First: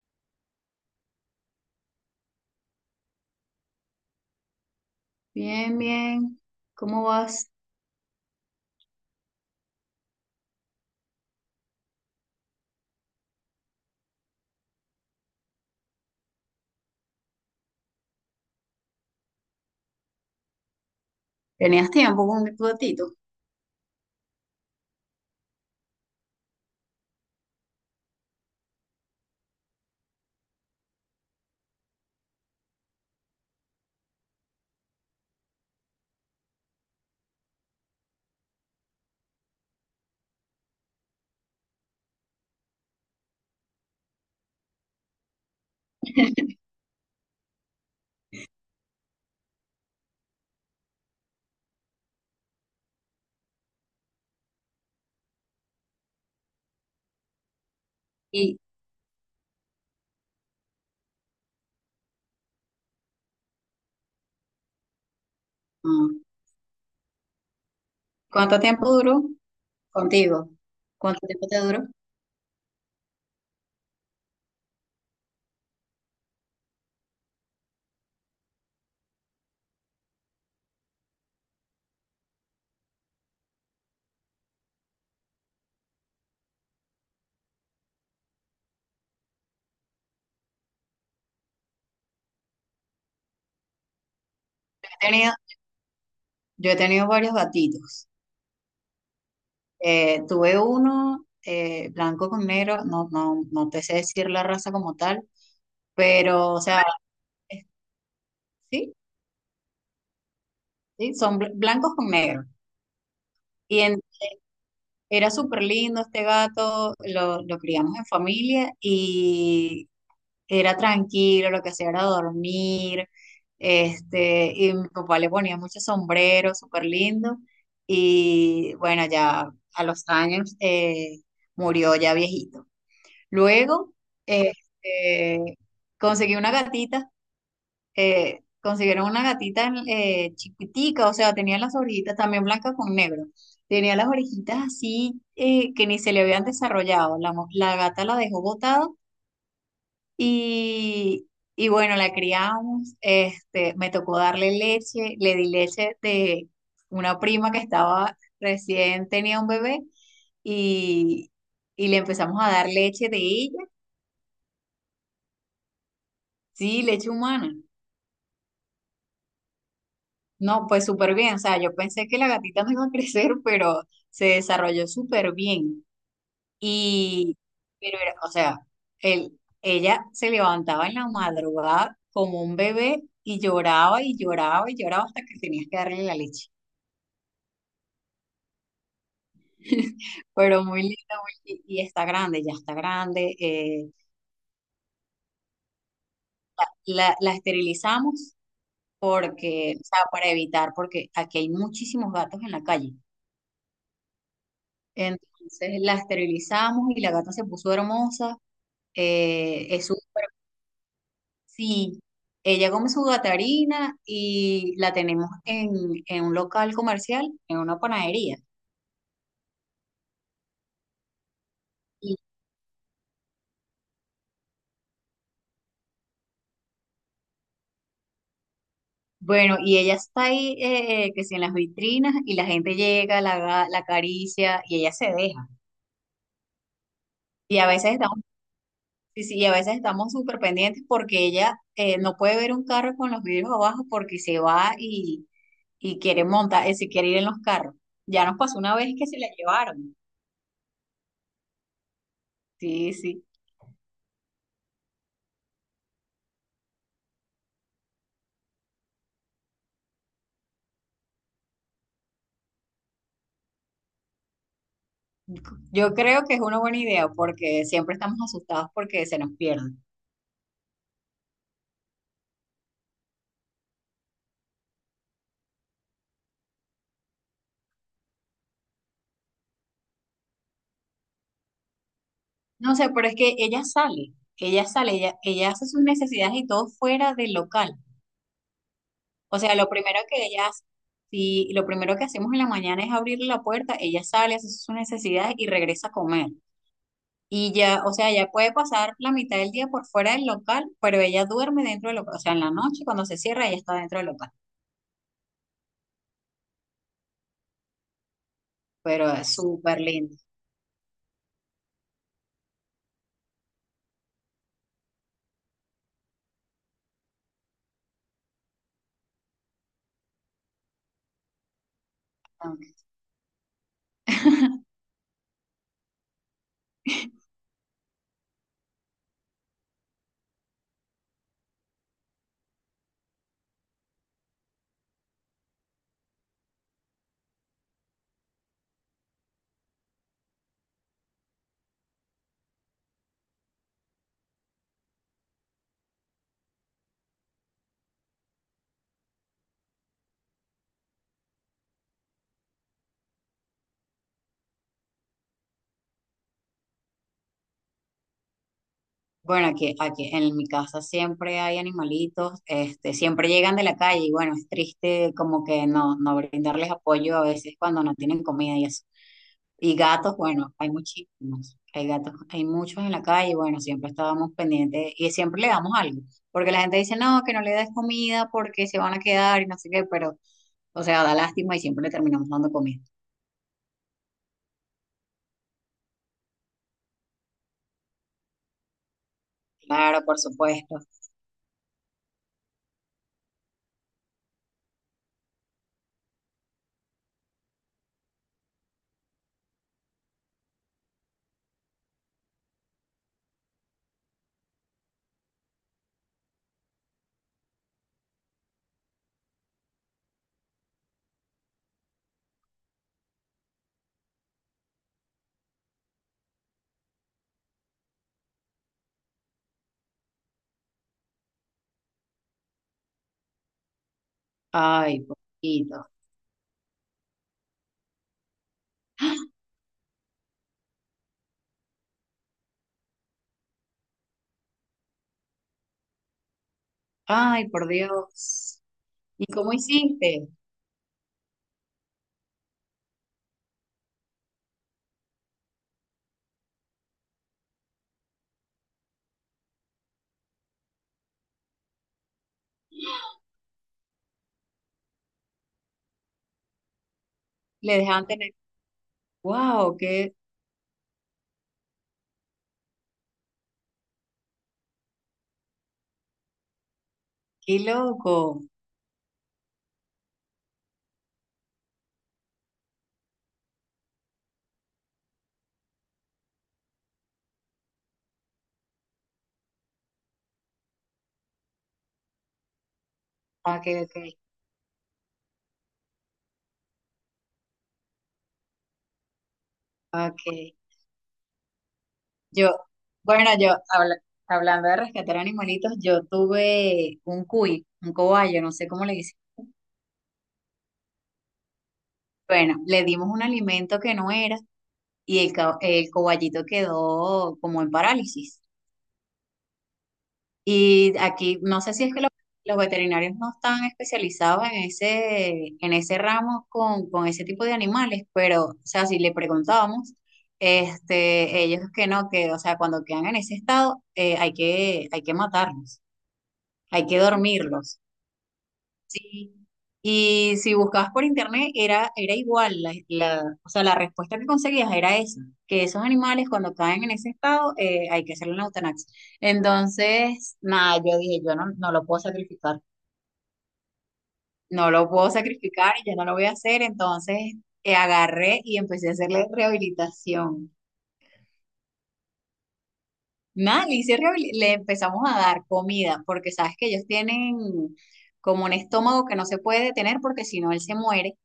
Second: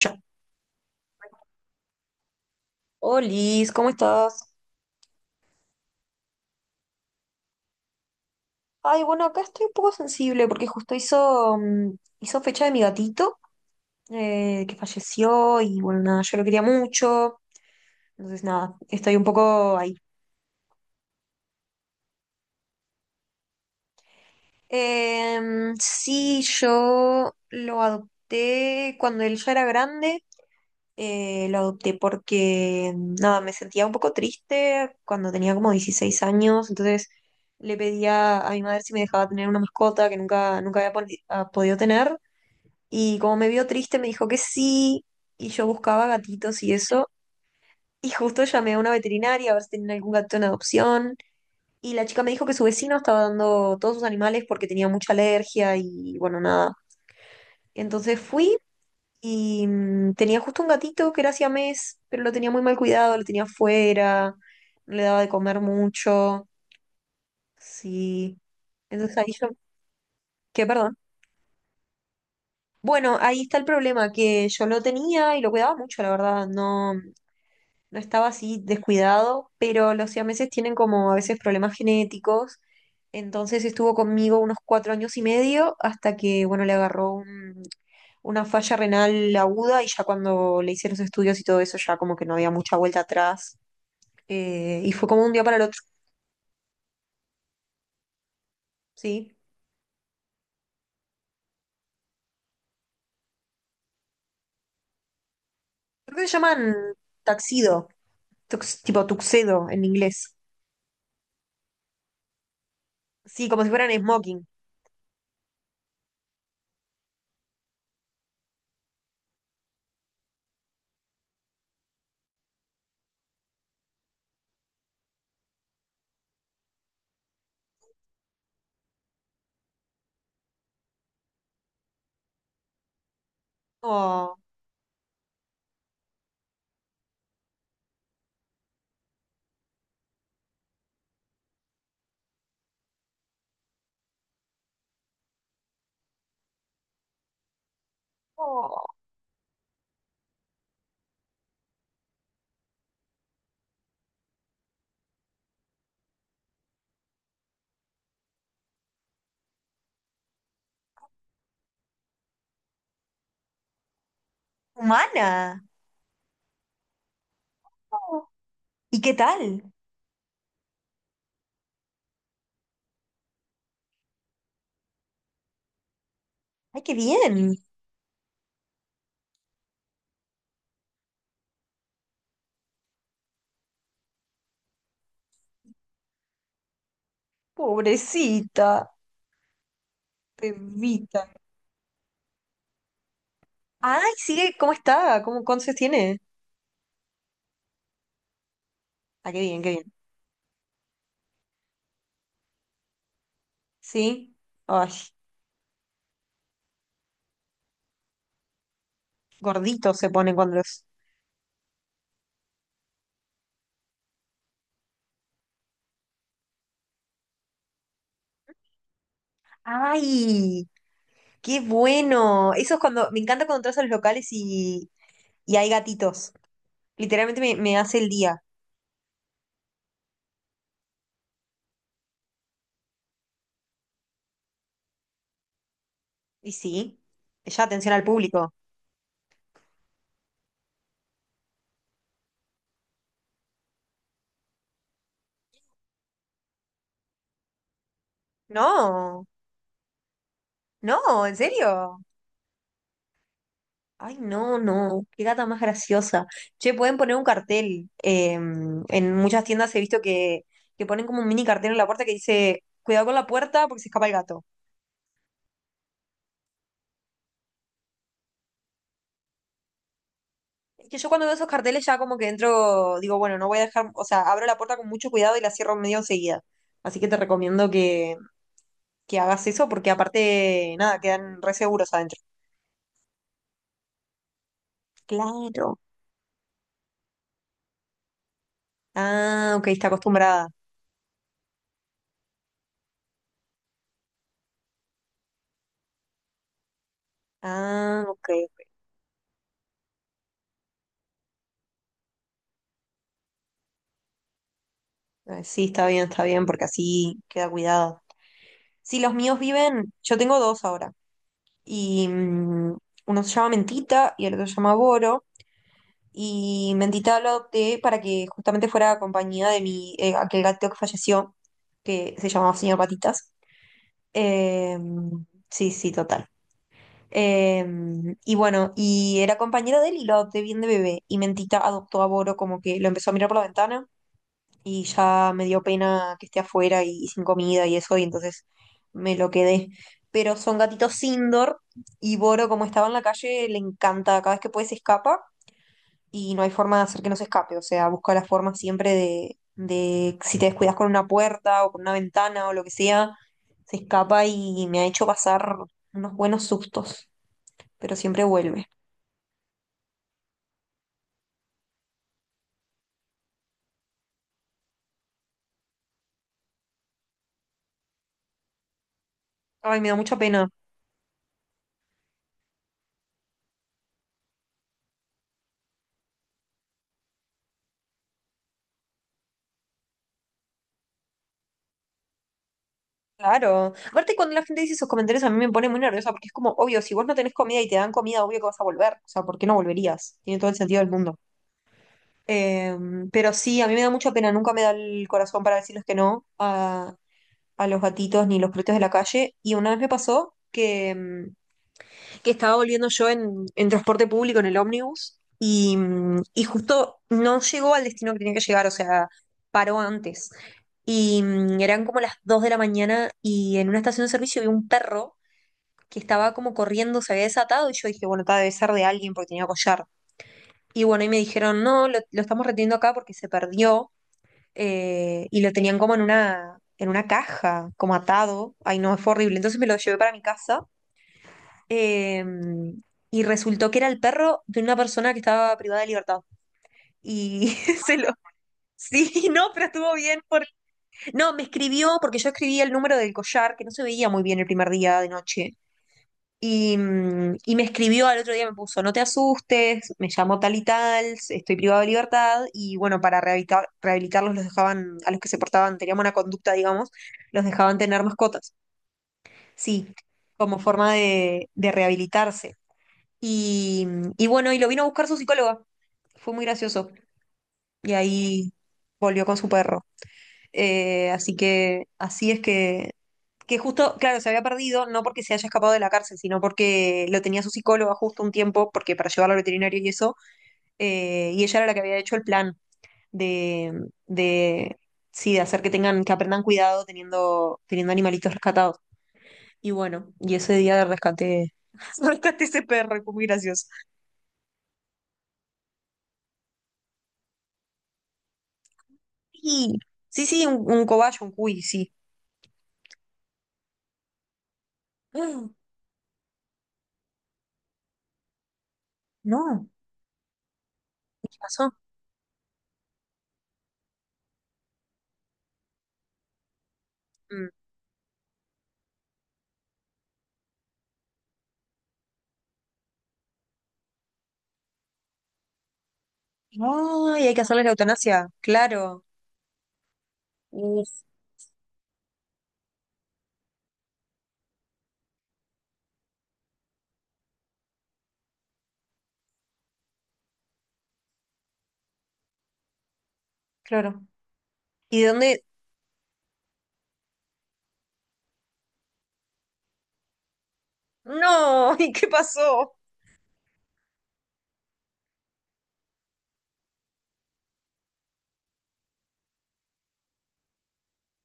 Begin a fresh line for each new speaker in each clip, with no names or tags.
Yo. Oh, Liz, ¿cómo estás?
Bien, bien. ¿Cómo vas?
Ay, bueno, acá estoy un poco sensible porque justo hizo fecha de mi gatito que falleció y bueno, nada, yo lo quería mucho. Entonces, nada, estoy un poco ahí.
¿Tenías tiempo con tu gatito?
Sí, yo lo adopté cuando él ya era grande. Lo adopté porque, nada, me sentía un poco triste cuando tenía como 16 años, entonces le pedía a mi madre si me dejaba tener una mascota que nunca, nunca había podido tener. Y como me vio triste, me dijo que sí, y yo buscaba gatitos y eso. Y justo llamé a una veterinaria a ver si tenían algún gato en adopción. Y la chica me dijo que su vecino estaba dando todos sus animales porque tenía mucha alergia y bueno, nada. Entonces fui
¿Y
y tenía justo un gatito que era siamés, pero lo tenía muy mal cuidado, lo tenía afuera, no le daba de comer
mm,
mucho. Sí.
cuánto tiempo
Entonces
duró
ahí yo,
contigo?
¿qué, perdón?
¿Cuánto tiempo te duró?
Bueno, ahí está el problema, que yo lo tenía y lo cuidaba mucho, la verdad. No, no estaba así descuidado, pero los siameses tienen como a veces problemas genéticos. Entonces estuvo conmigo unos 4 años y medio hasta que, bueno, le agarró un una falla renal aguda y ya cuando le hice los estudios y todo eso, ya como que no había mucha vuelta atrás.
He
Y fue como un
tenido-
día para el otro,
yo he tenido varios gatitos.
sí.
Tuve uno blanco con negro, no, no, no te sé decir la raza como tal,
Creo que se
pero, o
llaman
sea, es-
taxido,
sí,
tipo tuxedo en inglés.
sí, son blancos con negro.
Sí, como si
Y
fueran
en-
smoking.
Era súper lindo este gato, lo criamos en familia y era tranquilo, lo que hacía era dormir, y mi papá le ponía muchos sombreros, súper lindo, y bueno, ya a los años murió ya viejito. Luego,
Oh,
este, conseguí una gatita, consiguieron una gatita chiquitica, o sea, tenía las orejitas también blancas con negro. Tenía las orejitas así que ni se le habían desarrollado. La gata la dejó
oh,
botada y, y, bueno, la criamos, me tocó darle leche, le di leche de una prima que estaba recién tenía un bebé y, y le empezamos a dar leche de ella,
humana.
sí, leche humana.
Oh, ¿y qué tal?
No, pues súper bien, o sea, yo pensé que la gatita no iba a crecer, pero se desarrolló súper bien.
Ay, qué
Y,
bien.
pero o sea, él, ella se levantaba en la madrugada como un bebé y lloraba y lloraba y lloraba hasta que tenías que darle la leche.
Pobrecita,
Pero muy linda,
bebita.
y está grande, ya está grande. eh,
Ay, sigue, ¿cómo está? ¿Cómo, cuántos años tiene?
la, la esterilizamos
Ah, qué bien, qué
porque,
bien.
o sea, para evitar, porque aquí hay muchísimos gatos en la calle.
Sí. Ay,
Entonces la esterilizamos y la gata se puso hermosa. Es
gorditos se ponen cuando los...
Sí, ella come su gatarina y la tenemos en un local comercial, en una panadería.
¡Ay! Qué
Y
bueno. Eso es cuando, me encanta cuando entras a los locales y, hay gatitos. Literalmente me hace el día.
bueno, y ella está ahí, que si en las vitrinas, y la gente llega, la acaricia, y ella se deja.
Y sí,
Y
ya
a veces
atención al
estamos,
público.
sí, sí, y a veces estamos súper pendientes porque ella no puede ver un carro con los vidrios abajo porque se va y quiere montar, se quiere ir en los carros. Ya nos pasó una vez que se
No,
la llevaron.
no, en serio.
Sí, sí.
Ay, no, no, qué gata más graciosa. Che, pueden poner un cartel. En muchas tiendas he visto que ponen como un mini cartel en la puerta que dice, cuidado con la puerta porque se escapa el gato.
Yo creo que es una buena idea porque siempre estamos asustados porque se nos pierden.
Es que yo cuando veo esos carteles ya como que entro, digo, bueno, no voy a dejar, o sea, abro la puerta con mucho cuidado y la cierro medio enseguida. Así que te recomiendo que hagas eso porque aparte, nada, quedan re seguros adentro.
No sé, pero es que ella sale, ella sale, ella hace
Claro.
sus necesidades y todo fuera del local. O
Ah,
sea,
ok,
lo
está
primero que ella
acostumbrada.
hace, si lo primero que hacemos en la mañana es abrir la puerta, ella sale, hace sus necesidades y regresa a comer. Y ya, o
Ah,
sea,
ok.
ella puede pasar la mitad del día por fuera del local, pero ella duerme dentro del local. O sea, en la noche cuando se cierra, ella está dentro del local.
Ok. Sí, está bien, porque así queda cuidado. Sí,
Pero
los
es
míos
súper
viven,
lindo.
yo tengo dos ahora, y uno se llama Mentita y el otro se llama Boro, y Mentita lo adopté para que justamente fuera compañía de mi, aquel gato que falleció, que se llamaba Señor Patitas. Eh, sí, sí, total. Y bueno, y era compañera de él y lo adopté bien de bebé. Y Mentita adoptó a Boro como que lo empezó a mirar por la ventana y ya me dio pena que esté afuera y sin comida y eso, y entonces me lo quedé. Pero son gatitos indoor y Boro, como estaba en la calle, le encanta. Cada vez que puede se escapa y no hay forma de hacer que no se escape. O sea, busca la forma siempre de, si te descuidas con una puerta o con una ventana o lo que sea, se escapa y me ha hecho pasar unos buenos sustos, pero siempre vuelve.
Bueno, aquí en mi casa siempre hay animalitos, siempre llegan de la calle y bueno, es triste como que no brindarles apoyo a veces cuando no tienen comida y eso. Y
Ay, me da mucha
gatos,
pena.
bueno, hay muchísimos, hay gatos, hay muchos en la calle, bueno, siempre estábamos pendientes y siempre le damos algo, porque la gente dice, no, que no le des comida porque se van a quedar y no sé qué, pero, o sea, da lástima y siempre le terminamos dando comida.
Claro. Aparte, cuando la gente dice esos comentarios, a mí me pone muy nerviosa porque es como, obvio, si vos no tenés comida y te dan comida, obvio que vas a volver. O sea, ¿por qué no
Claro,
volverías?
por
Tiene todo el sentido
supuesto.
del mundo. Eh, pero sí, a mí me da mucha pena, nunca me da el corazón para decirles que no. Ah, a los gatitos ni los perritos de la calle. Y una vez me pasó que, que estaba volviendo yo en, transporte público, en el ómnibus, y justo no llegó al destino que tenía que llegar, o sea, paró antes. Y eran como las 2 de la mañana y en una estación de servicio vi un perro que estaba como corriendo, se había desatado y yo dije, bueno, está debe ser de alguien porque tenía collar. Y bueno, y me dijeron, no, lo estamos reteniendo acá porque se perdió
Ay,
y lo tenían
poquito.
como en una caja, como atado. Ay, no, fue horrible. Entonces me lo llevé para mi casa eh, y resultó que era el perro de una persona que estaba privada de libertad. Y
Ay, por
se lo...
Dios.
Sí,
¿Y
no,
cómo
pero estuvo bien.
hiciste?
No, me escribió porque yo escribí el número del collar, que no se veía muy bien el primer día de noche. Y me escribió al otro día, me puso, no te asustes, me llamó tal y tal, estoy privado de libertad, y bueno, para rehabilitarlos los dejaban, a los que se portaban, tenían buena conducta, digamos, los dejaban
Le
tener
dejaban tener,
mascotas,
wow,
sí,
qué,
como forma de, rehabilitarse. Y, y bueno, y lo vino a buscar su psicóloga, fue muy gracioso,
qué
y
loco.
ahí volvió con su perro. Así que así es que justo, claro, se había perdido, no porque se haya escapado de la cárcel, sino porque lo tenía su psicóloga justo un tiempo, porque para llevarlo al veterinario y eso, y ella era la que había hecho el plan
Ok,
de,
ok,
de, sí, de hacer que tengan, que aprendan cuidado teniendo animalitos rescatados. Y bueno,
ok.
y ese día rescaté, rescaté
Yo,
ese perro, y fue muy
bueno,
gracioso.
hablando de rescatar animalitos, yo tuve un cuy, un cobayo, no sé cómo le dicen.
Sí, sí, sí, un cobayo, un cuy, sí.
Bueno, le dimos un alimento que no era y
Mm.
el cobayito quedó como en parálisis.
No,
Y
¿qué
aquí, no
pasó?
sé si es que los, veterinarios no están especializados en ese, ramo con ese tipo
Mm.
de animales, pero, o sea, si le preguntábamos, ellos que no, que, o sea, cuando quedan en ese estado, hay que matarlos, hay que
Ay, hay que hacerle la
dormirlos.
eutanasia, claro.
Sí. Y si buscabas
Uf,
por internet era igual, o sea, la respuesta que conseguías era esa, que esos animales cuando caen en ese estado hay que hacerle una eutanasia. Entonces, nada, yo dije, yo no lo puedo sacrificar,
claro.
no lo
¿Y de
puedo
dónde?
sacrificar y yo no lo voy a hacer, entonces agarré y empecé a hacerle rehabilitación.
No, ¿y qué pasó?
Nada, le empezamos a dar comida, porque sabes que ellos tienen como un estómago que no se puede detener porque si no él se muere.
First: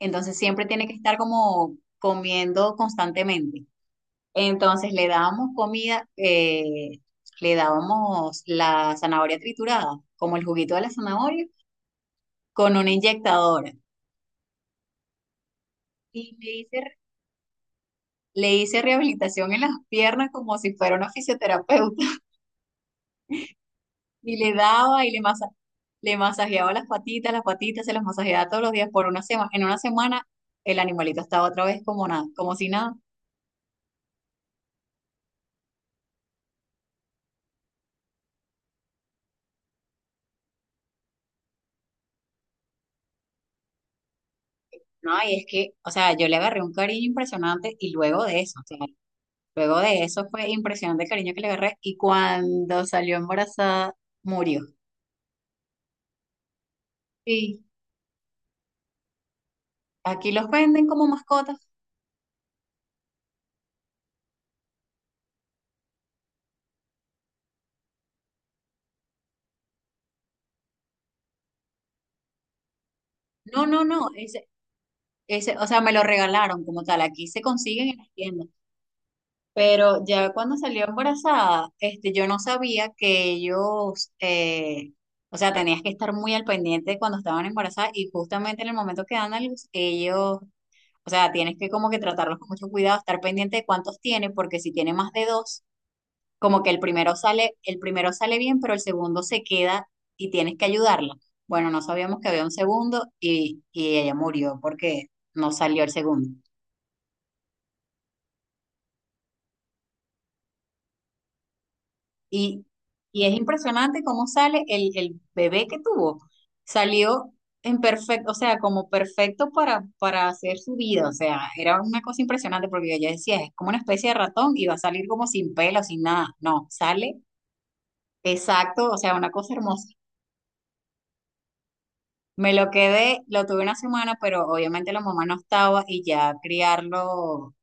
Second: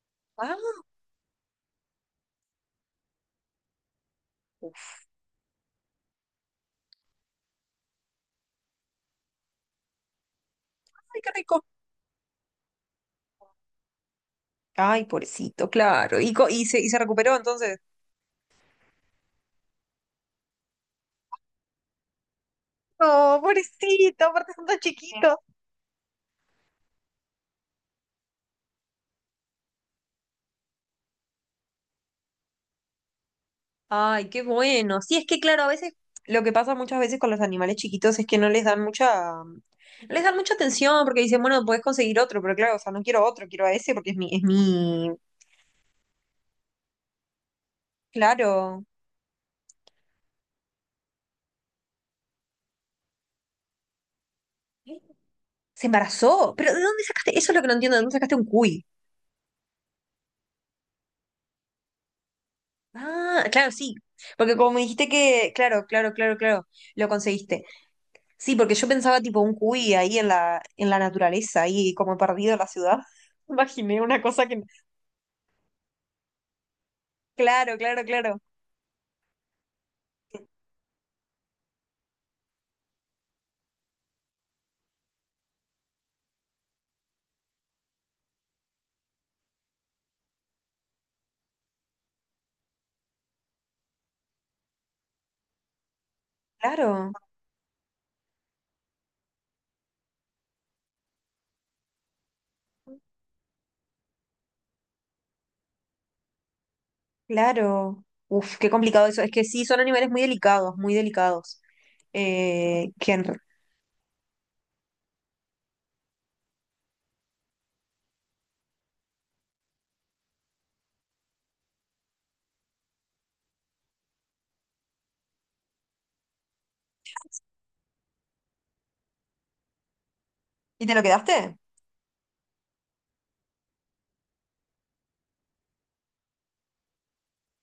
Entonces
Ah,
siempre tiene que estar como comiendo constantemente. Entonces
uf,
le dábamos comida, le dábamos la zanahoria triturada, como el juguito de la
ay, qué
zanahoria,
rico.
con una inyectadora.
Ay, pobrecito, claro. ¿Y,
Y
y se recuperó entonces?
le hice rehabilitación en las piernas como si fuera una fisioterapeuta.
No, pobrecito,
Y
aparte
le
son tan
daba y
chiquitos.
le masajeaba las patitas se las masajeaba todos los días por una semana. En una semana el animalito estaba otra vez como nada, como si nada.
Ay, qué bueno. Sí, es que claro, a veces lo que pasa muchas veces con los animales chiquitos es que no les dan mucha, no les dan mucha atención porque dicen, bueno, podés conseguir otro, pero claro, o sea, no quiero otro, quiero a ese porque es mi,
No, y es que, o sea, yo le agarré un cariño impresionante y luego de eso, o sea,
claro.
luego de eso fue impresionante el cariño que le agarré y cuando salió embarazada murió.
¿Se embarazó? ¿Pero de dónde sacaste? Eso es lo
Sí,
que no entiendo, ¿de dónde sacaste un cuy?
aquí los venden como mascotas.
Ah, claro, sí. Porque como me dijiste que, claro, claro, claro, claro, lo conseguiste. Sí, porque yo pensaba tipo un cuy ahí en la, naturaleza, ahí como perdido en la ciudad.
No, no,
Imaginé
no,
una cosa que... no.
ese, o sea, me lo regalaron como tal, aquí se
Claro,
consiguen en
claro,
las
claro.
tiendas. Pero ya cuando salió embarazada, yo no sabía que ellos, o sea, tenías que estar muy al pendiente cuando estaban embarazadas y justamente en el momento que dan a luz, ellos, o sea, tienes que como que tratarlos con mucho cuidado, estar pendiente de cuántos tienen, porque si tiene más de dos, como que
Claro,
el primero sale bien, pero el segundo se queda y tienes que ayudarla. Bueno, no sabíamos que había un segundo y, ella murió porque no salió el segundo.
claro. Uf, qué complicado eso. Es que sí, son animales muy delicados, muy delicados.
Y,
Eh, que
y
en-
es impresionante cómo sale el bebé que tuvo. Salió en perfecto, o sea, como perfecto para hacer su vida. O sea, era una cosa impresionante porque ella decía, es como una especie de ratón y va a salir como sin pelo, sin nada. No, sale exacto, o sea, una cosa hermosa.
¿Y te lo quedaste?
Me lo quedé, lo tuve una semana, pero obviamente la mamá no estaba y ya criarlo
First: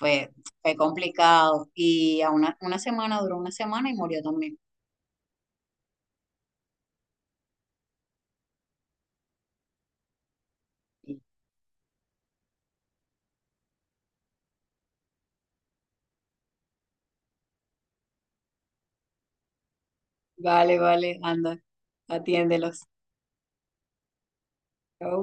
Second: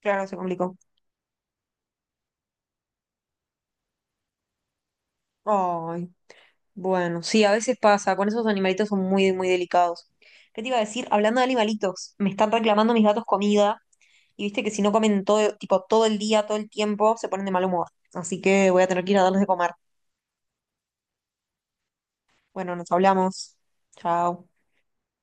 Claro, se
fue
complicó.
complicado. Y a una semana, duró una semana y murió también.
Ay. Bueno, sí, a veces pasa, con esos animalitos son muy, muy delicados. ¿Qué te iba a decir? Hablando de animalitos, me están reclamando mis gatos comida y viste que si no comen todo, tipo, todo el día, todo el tiempo, se ponen de mal humor. Así que voy a tener que ir a darles de comer.
Vale, vale, anda,
Bueno,
atiéndelos.
nos hablamos. Chao.
Chao.